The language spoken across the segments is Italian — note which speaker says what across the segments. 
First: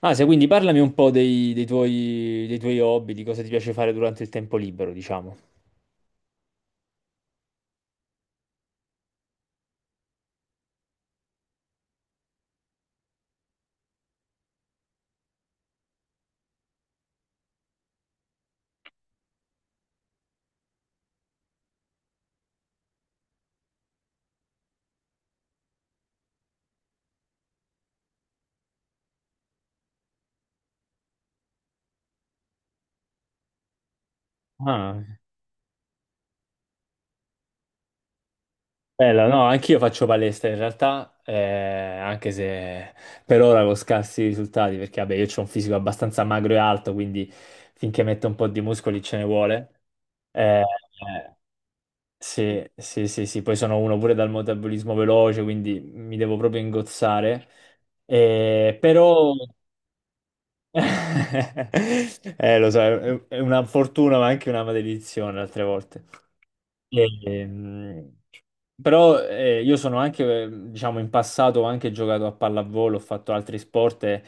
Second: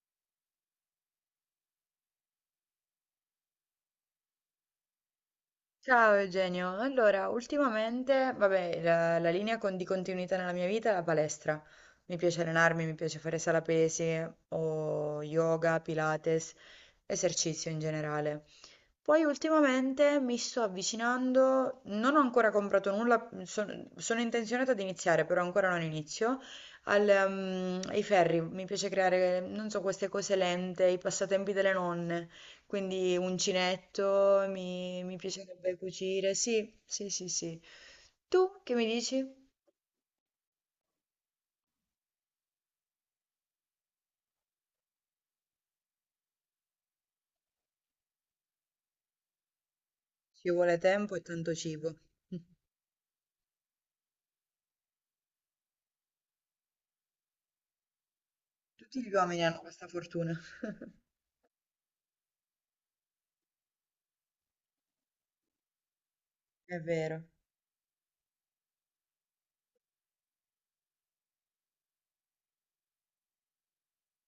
Speaker 1: Ah, se quindi parlami un po' dei tuoi hobby, di cosa ti piace fare durante il tempo libero, diciamo.
Speaker 2: Ciao Eugenio, allora ultimamente, vabbè, la linea di continuità nella mia vita è la palestra. Mi piace allenarmi, mi piace fare sala pesi o yoga, pilates, esercizio in generale. Poi ultimamente mi sto avvicinando, non ho ancora comprato nulla, sono intenzionata ad iniziare, però ancora non inizio, ai ferri. Mi piace creare, non so, queste cose lente, i passatempi delle nonne. Quindi uncinetto, mi,
Speaker 1: Ah,
Speaker 2: mi piacerebbe cucire. Sì, sì, sì, sì. Tu che mi dici?
Speaker 1: bello, no, anch'io faccio palestra in realtà, anche se per ora con scarsi risultati, perché vabbè, io ho un fisico abbastanza magro e alto, quindi finché metto un po' di muscoli ce ne vuole.
Speaker 2: Ci
Speaker 1: Eh,
Speaker 2: vuole tempo e
Speaker 1: eh,
Speaker 2: tanto cibo.
Speaker 1: sì, sì, sì, sì, poi sono uno pure dal metabolismo veloce, quindi mi devo proprio ingozzare.
Speaker 2: Tutti gli
Speaker 1: Però
Speaker 2: uomini hanno questa fortuna.
Speaker 1: Lo so, è una fortuna ma anche una maledizione altre volte.
Speaker 2: È vero.
Speaker 1: E, mm, però io sono anche, diciamo, in passato ho anche giocato a pallavolo, ho fatto altri sport, e,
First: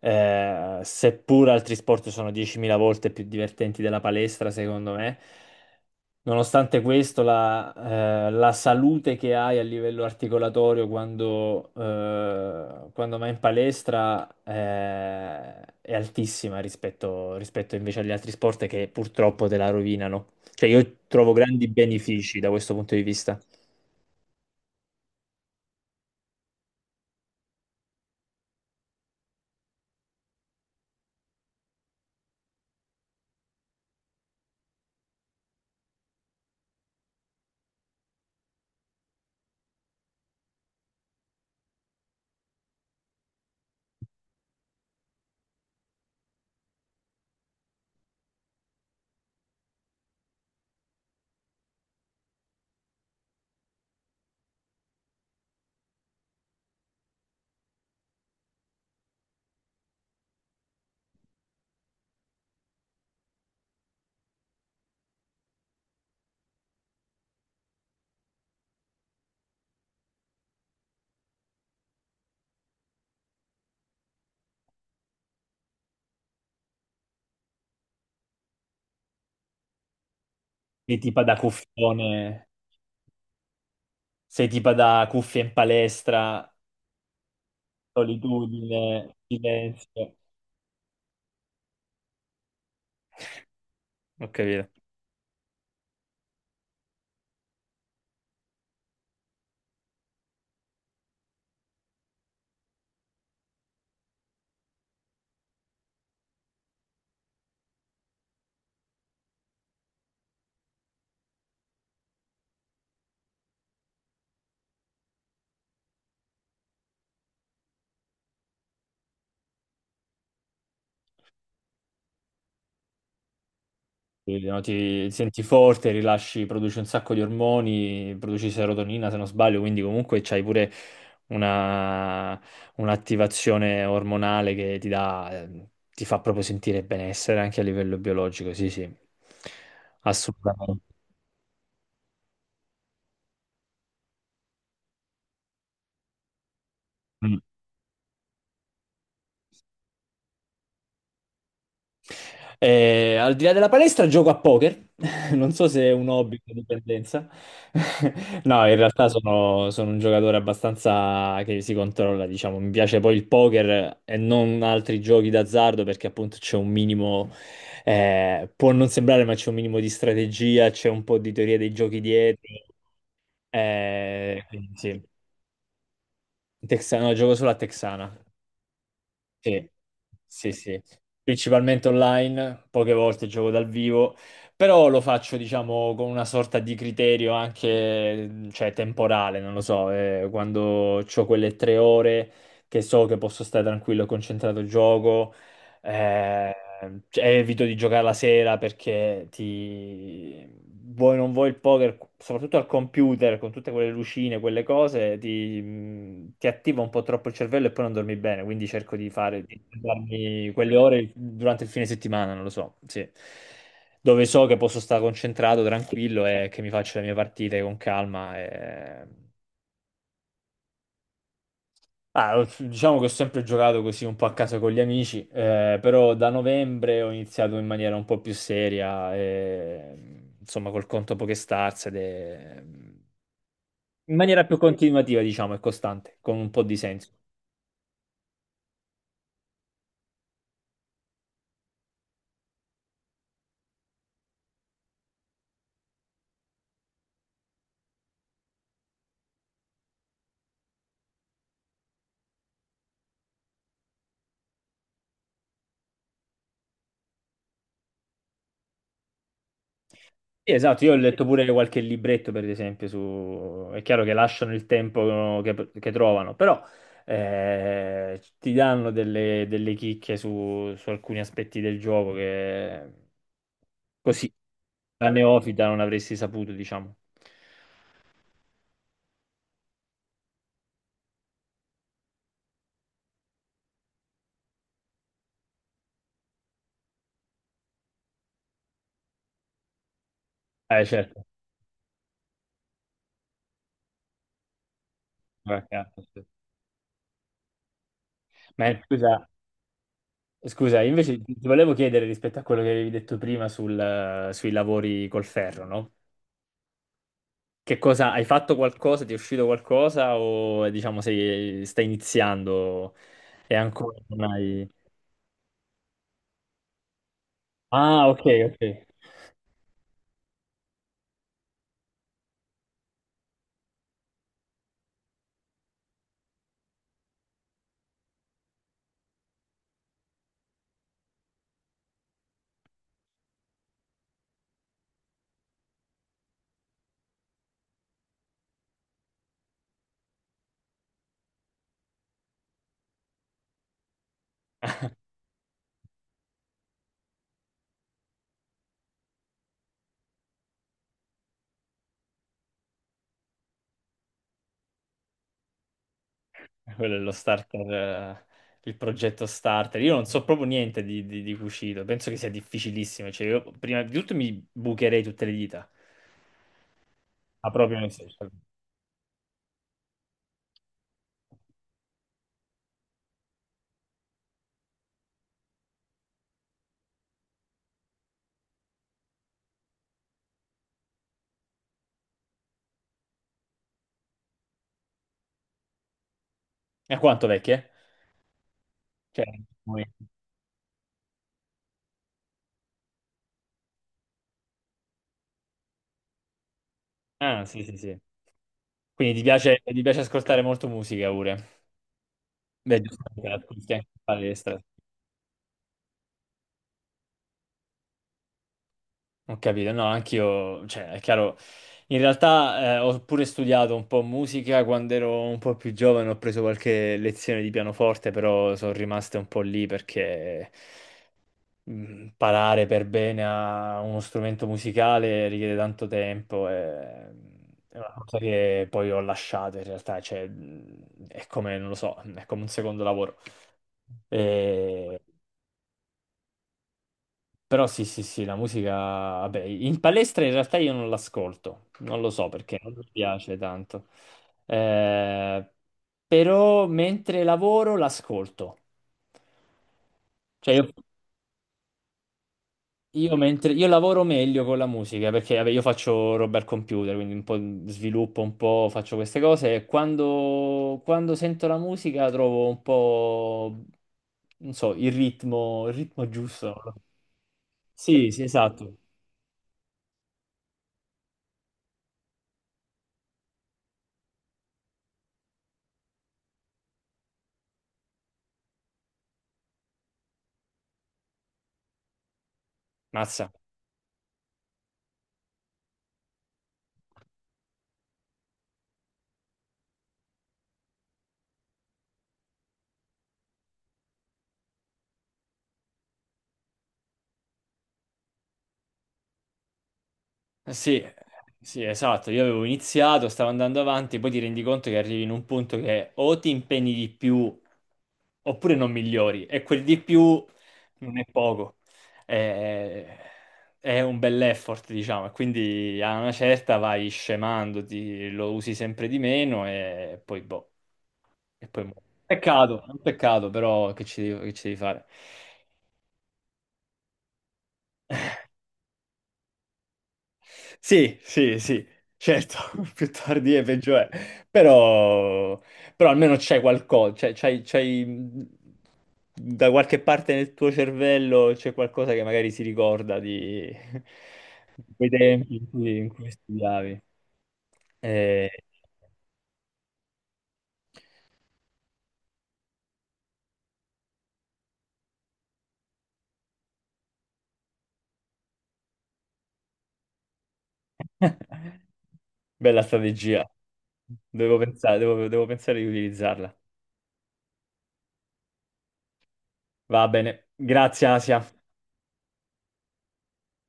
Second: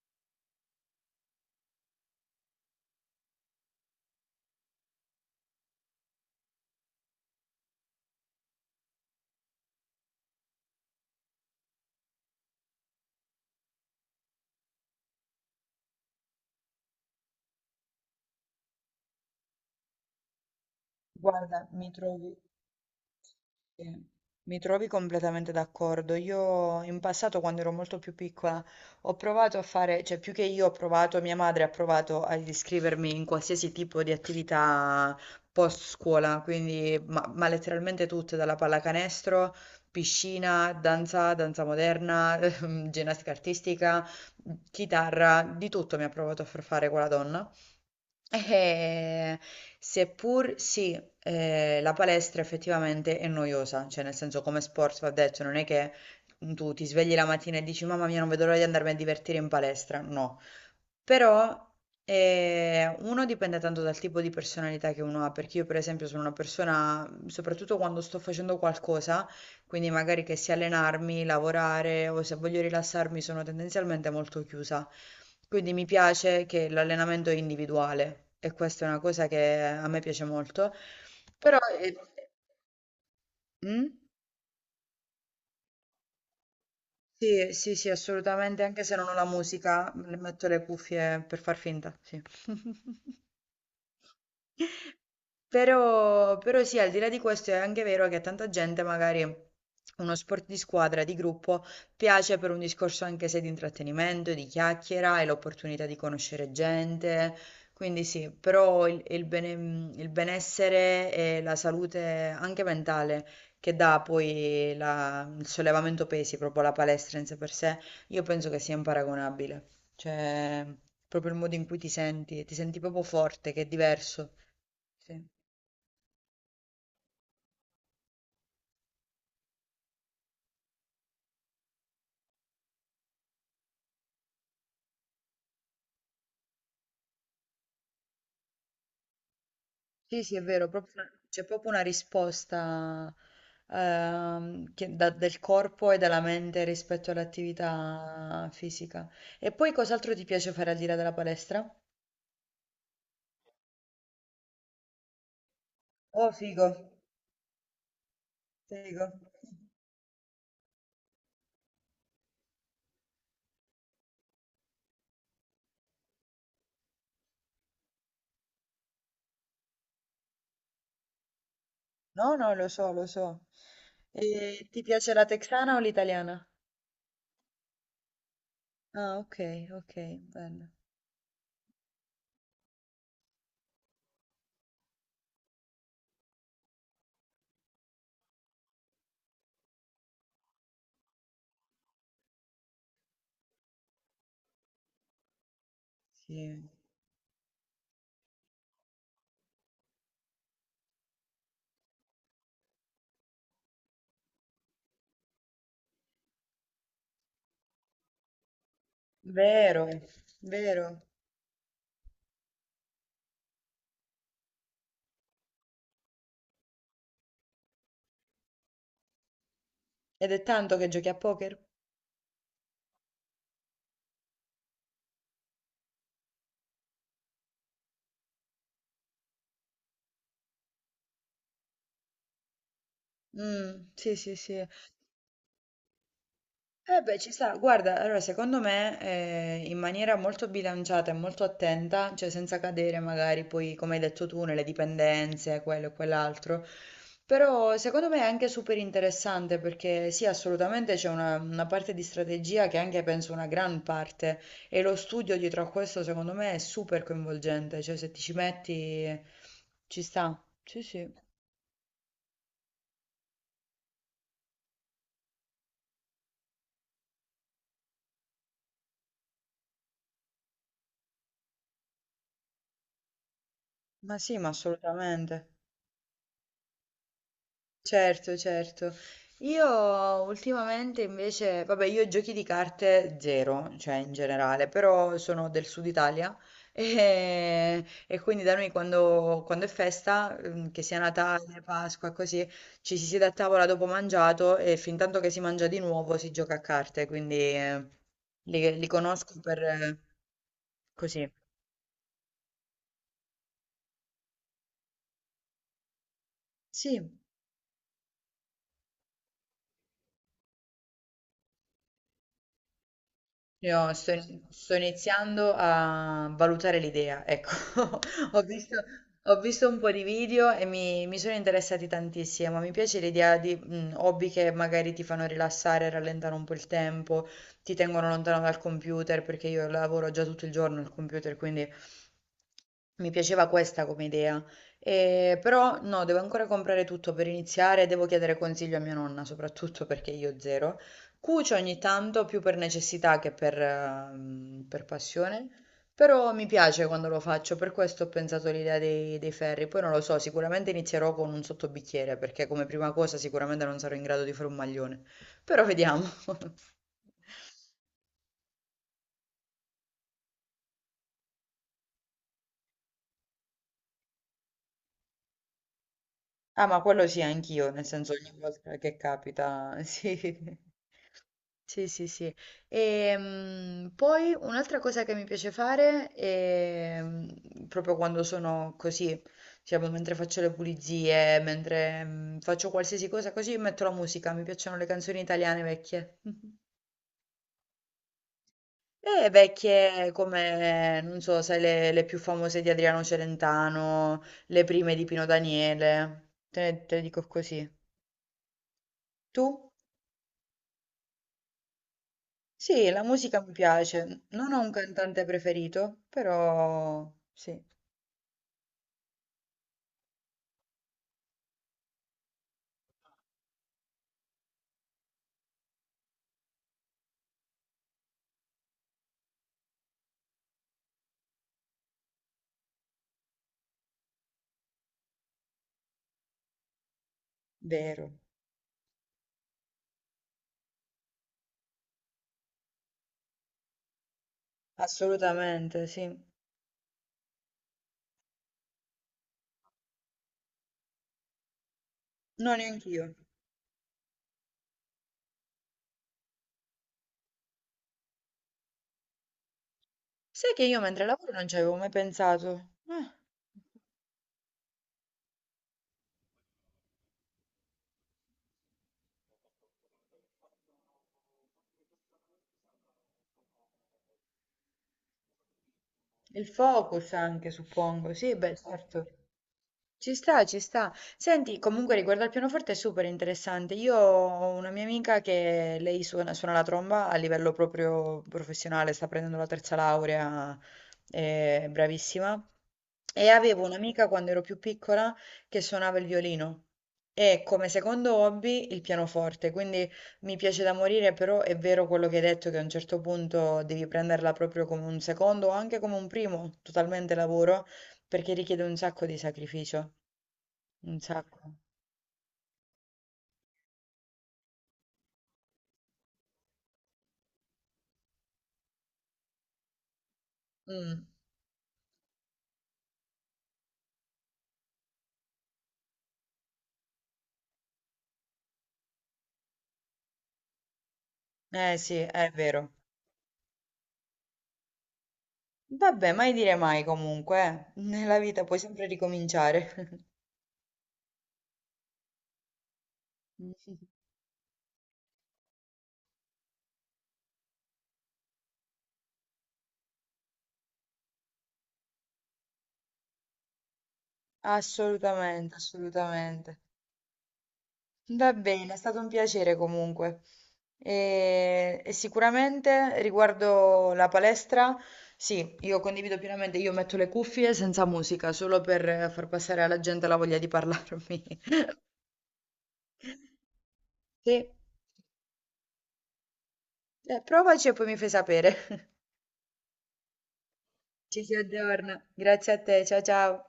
Speaker 1: eh, seppur altri sport sono 10.000 volte più divertenti della palestra, secondo me. Nonostante questo, la salute che hai a livello articolatorio quando vai in palestra, è altissima rispetto invece agli altri sport che purtroppo te la rovinano. Cioè, io trovo grandi
Speaker 2: Guarda, mi trovi.
Speaker 1: benefici da questo punto di vista.
Speaker 2: Sì, mi trovi completamente d'accordo. Io in passato, quando ero molto più piccola, ho provato a fare, cioè più che io ho provato, mia madre ha provato ad iscrivermi in qualsiasi tipo di attività post scuola, quindi ma letteralmente tutte, dalla pallacanestro, piscina, danza, danza moderna, ginnastica artistica, chitarra, di tutto mi ha provato a far fare quella donna. Eh, seppur sì, la palestra effettivamente è noiosa, cioè nel senso come sport va detto, non è che tu ti svegli la mattina e dici mamma mia non vedo l'ora di andarmi a divertire in palestra, no, però uno dipende tanto dal tipo di personalità che uno ha, perché io per esempio sono una persona, soprattutto quando sto facendo qualcosa, quindi magari che sia allenarmi, lavorare o se voglio rilassarmi sono tendenzialmente molto chiusa. Quindi mi piace che l'allenamento è individuale e questa è una cosa che a me piace molto.
Speaker 1: Sei tipo da
Speaker 2: Però
Speaker 1: cuffione,
Speaker 2: mm?
Speaker 1: sei tipo da cuffia in palestra,
Speaker 2: Sì, sì, sì, assolutamente,
Speaker 1: solitudine,
Speaker 2: anche se non ho la musica,
Speaker 1: silenzio.
Speaker 2: le metto le cuffie per far finta, sì.
Speaker 1: Ho capito.
Speaker 2: Però, però sì, al di là di questo è anche vero che a tanta gente magari uno sport di squadra, di gruppo, piace per un discorso anche se di intrattenimento, di chiacchiera e l'opportunità di conoscere gente. Quindi sì, però il benessere e la salute anche mentale che dà poi il sollevamento pesi, proprio la palestra in sé per sé, io penso che sia imparagonabile. Cioè, proprio il modo in cui ti senti proprio forte, che è diverso.
Speaker 1: Quindi, no, ti
Speaker 2: Sì,
Speaker 1: senti forte, rilasci, produci un sacco di ormoni, produci serotonina se non sbaglio, quindi comunque c'hai pure una, un'attivazione ormonale che ti dà, ti fa proprio sentire benessere anche a livello biologico, sì, sì,
Speaker 2: sì, sì, è vero,
Speaker 1: assolutamente.
Speaker 2: c'è proprio una risposta del corpo e della mente rispetto all'attività fisica. E poi cos'altro ti piace fare al di là della palestra?
Speaker 1: Al di là della palestra gioco a poker, non so se è un
Speaker 2: Oh,
Speaker 1: hobby o una
Speaker 2: figo,
Speaker 1: dipendenza. No, in
Speaker 2: figo.
Speaker 1: realtà sono un giocatore abbastanza che si controlla, diciamo. Mi piace poi il poker e non altri giochi d'azzardo perché appunto c'è un minimo, può non sembrare, ma c'è un minimo di strategia, c'è un po' di teoria dei giochi
Speaker 2: No, no,
Speaker 1: dietro.
Speaker 2: lo so, lo so. E
Speaker 1: Quindi
Speaker 2: ti
Speaker 1: sì.
Speaker 2: piace la texana o l'italiana?
Speaker 1: Texano, gioco solo a Texana.
Speaker 2: Ah, ok,
Speaker 1: Sì,
Speaker 2: ok,
Speaker 1: sì,
Speaker 2: bello.
Speaker 1: sì. Principalmente online, poche volte gioco dal vivo, però lo faccio, diciamo, con una sorta di criterio anche, cioè, temporale, non lo so, quando ho quelle tre ore che so che posso stare tranquillo e concentrato, gioco, eh,
Speaker 2: Sì.
Speaker 1: cioè, evito di giocare la sera perché ti... vuoi non vuoi il poker, soprattutto al computer, con tutte quelle lucine, quelle cose, ti attiva un po' troppo il cervello e poi non dormi bene, quindi cerco di fare di
Speaker 2: Vero,
Speaker 1: darmi quelle
Speaker 2: vero.
Speaker 1: ore durante il fine settimana, non lo so, sì. Dove so che posso stare concentrato, tranquillo e che mi faccio le mie partite con calma. E-
Speaker 2: Ed è tanto che giochi a poker?
Speaker 1: Diciamo che ho sempre giocato così un po' a casa con gli amici, però da novembre ho iniziato in maniera un po' più seria, insomma col conto PokéStars ed è-
Speaker 2: Mm,
Speaker 1: in
Speaker 2: sì, sì,
Speaker 1: maniera più
Speaker 2: sì.
Speaker 1: continuativa, diciamo, e costante, con un po' di
Speaker 2: Eh
Speaker 1: senso.
Speaker 2: beh, ci sta, guarda, allora secondo me in maniera molto bilanciata e molto attenta, cioè senza cadere magari poi, come hai detto tu, nelle dipendenze, quello e quell'altro, però secondo me è anche super interessante perché sì, assolutamente c'è una parte di strategia che è anche penso una gran parte e lo studio dietro a questo secondo me è super coinvolgente, cioè se ti ci metti ci sta,
Speaker 1: Sì,
Speaker 2: sì
Speaker 1: esatto, io ho letto pure qualche libretto, per esempio, su... è chiaro che lasciano il tempo che trovano, però ti danno delle chicche su alcuni aspetti del gioco che... Così,
Speaker 2: sì, ma
Speaker 1: da
Speaker 2: assolutamente.
Speaker 1: neofita non avresti saputo, diciamo.
Speaker 2: Certo, certo. Io ultimamente invece, vabbè, io giochi di carte zero, cioè in generale, però sono del sud Italia e quindi da noi quando è festa, che sia
Speaker 1: Certo.
Speaker 2: Natale, Pasqua, così, ci si siede a tavola dopo mangiato e fin tanto che si
Speaker 1: Vabbè,
Speaker 2: mangia di
Speaker 1: chiaro,
Speaker 2: nuovo
Speaker 1: sì.
Speaker 2: si gioca a carte, quindi
Speaker 1: Ma
Speaker 2: li
Speaker 1: scusa,
Speaker 2: conosco per
Speaker 1: scusa, io invece
Speaker 2: così.
Speaker 1: ti volevo chiedere rispetto a quello che avevi detto prima sul- sui lavori col ferro, no?
Speaker 2: Sì,
Speaker 1: Che cosa, hai fatto qualcosa, ti è uscito qualcosa o diciamo sei, stai iniziando e
Speaker 2: io
Speaker 1: ancora
Speaker 2: sto,
Speaker 1: non hai...
Speaker 2: sto iniziando a valutare l'idea, ecco.
Speaker 1: Ah, ok,
Speaker 2: Ho
Speaker 1: ok.
Speaker 2: visto, ho visto un po' di video e mi sono interessati tantissimo. Mi piace l'idea di hobby che magari ti fanno rilassare, rallentare un po' il tempo, ti tengono lontano dal computer, perché io lavoro già tutto il giorno al computer, quindi mi piaceva questa come idea. Però no, devo ancora comprare tutto per iniziare, devo chiedere consiglio a mia nonna, soprattutto perché io zero. Cucio ogni tanto più per necessità che per, per passione, però mi piace quando lo faccio, per questo ho pensato all'idea dei ferri. Poi non lo so, sicuramente inizierò con un sottobicchiere, perché come prima cosa sicuramente non sarò in grado di fare un maglione, però vediamo.
Speaker 1: Quello è lo starter, il progetto starter. Io non so proprio niente di cucito, penso che sia difficilissimo. Cioè, io prima di tutto mi bucherei tutte le dita.
Speaker 2: Ah, ma quello sì
Speaker 1: Ah,
Speaker 2: anch'io,
Speaker 1: proprio
Speaker 2: nel
Speaker 1: nei
Speaker 2: senso
Speaker 1: social.
Speaker 2: ogni volta che capita, sì. Sì, sì, sì. Poi un'altra cosa che mi piace fare è proprio quando sono così, diciamo, mentre faccio le pulizie, mentre faccio qualsiasi cosa così, metto la musica. Mi piacciono le canzoni italiane vecchie.
Speaker 1: E quanto vecchie? Cioè,
Speaker 2: E
Speaker 1: noi-
Speaker 2: vecchie come, non so, sai, le più famose di Adriano Celentano, le prime di Pino Daniele. Te ne dico
Speaker 1: ah, sì,
Speaker 2: così.
Speaker 1: sì, sì. Quindi
Speaker 2: Tu?
Speaker 1: ti piace ascoltare molto musica pure. Beh,
Speaker 2: Sì,
Speaker 1: giusto
Speaker 2: la
Speaker 1: perché la
Speaker 2: musica mi
Speaker 1: ascolti anche in
Speaker 2: piace. Non ho
Speaker 1: palestra.
Speaker 2: un cantante preferito, però sì.
Speaker 1: Ho capito, no, anch'io, cioè, è chiaro, in realtà ho pure studiato un po' musica quando ero un po' più giovane, ho preso qualche lezione di pianoforte, però sono rimaste un po' lì perché imparare per bene a uno strumento musicale richiede tanto tempo e è una
Speaker 2: Vero,
Speaker 1: cosa che poi ho lasciato in realtà, cioè è come, non lo so, è come un secondo lavoro. E-
Speaker 2: assolutamente, sì.
Speaker 1: Però sì, sì, sì, la musica, vabbè, in palestra in realtà io non l'ascolto, non lo so perché
Speaker 2: No,
Speaker 1: non mi
Speaker 2: neanch'io.
Speaker 1: piace tanto. Eh, Però mentre lavoro l'ascolto.
Speaker 2: Sai
Speaker 1: Cioè
Speaker 2: che
Speaker 1: io
Speaker 2: io mentre lavoro non ci avevo mai pensato.
Speaker 1: Io, io lavoro meglio con la musica perché vabbè, io faccio roba al computer, quindi un po' sviluppo, un po' faccio queste cose e quando sento la musica trovo un po', non so, il ritmo
Speaker 2: Il
Speaker 1: giusto.
Speaker 2: focus anche,
Speaker 1: Sì,
Speaker 2: suppongo.
Speaker 1: sì,
Speaker 2: Sì, beh,
Speaker 1: esatto.
Speaker 2: certo. Ci sta, ci sta. Senti, comunque riguardo al pianoforte è super interessante. Io ho una mia amica che lei suona, suona la tromba a livello proprio professionale, sta prendendo la terza laurea, è bravissima. E
Speaker 1: Mazza.
Speaker 2: avevo un'amica quando ero più piccola che suonava il violino e come secondo hobby il pianoforte, quindi mi piace da morire, però è vero quello che hai detto che a un certo punto devi prenderla proprio come un secondo o anche come un primo, totalmente lavoro, perché richiede un sacco di sacrificio.
Speaker 1: Sì,
Speaker 2: Un sacco.
Speaker 1: sì, esatto. Io avevo iniziato, stavo andando avanti, poi ti rendi conto che arrivi in un punto che o ti impegni di più oppure non migliori, e quel di più non è
Speaker 2: Mm.
Speaker 1: poco. È, è un bell'effort, diciamo, e quindi a una certa vai scemandoti, lo usi sempre di meno e poi boh, e poi
Speaker 2: Eh
Speaker 1: muori.
Speaker 2: sì, è
Speaker 1: Peccato, è
Speaker 2: vero.
Speaker 1: un peccato, però che ci devi fare?
Speaker 2: Vabbè, mai dire mai comunque, eh. Nella vita puoi sempre ricominciare.
Speaker 1: Sì, sì, sì, certo, più tardi è peggio è, però, però almeno c'è qualcosa, c'hai, da qualche parte nel tuo cervello c'è qualcosa che magari si ricorda di, di quei tempi
Speaker 2: Assolutamente,
Speaker 1: in cui
Speaker 2: assolutamente.
Speaker 1: studiavi. Eh,
Speaker 2: Va bene, è stato un piacere comunque. E sicuramente riguardo la palestra, sì, io condivido pienamente, io metto le cuffie senza musica, solo per far passare alla gente la voglia di parlarmi.
Speaker 1: Bella strategia, devo
Speaker 2: Sì,
Speaker 1: pensare, devo pensare di utilizzarla.
Speaker 2: eh, provaci e poi mi fai sapere.
Speaker 1: Va bene, grazie
Speaker 2: Ci
Speaker 1: Asia.
Speaker 2: si aggiorna. Grazie a te, ciao ciao.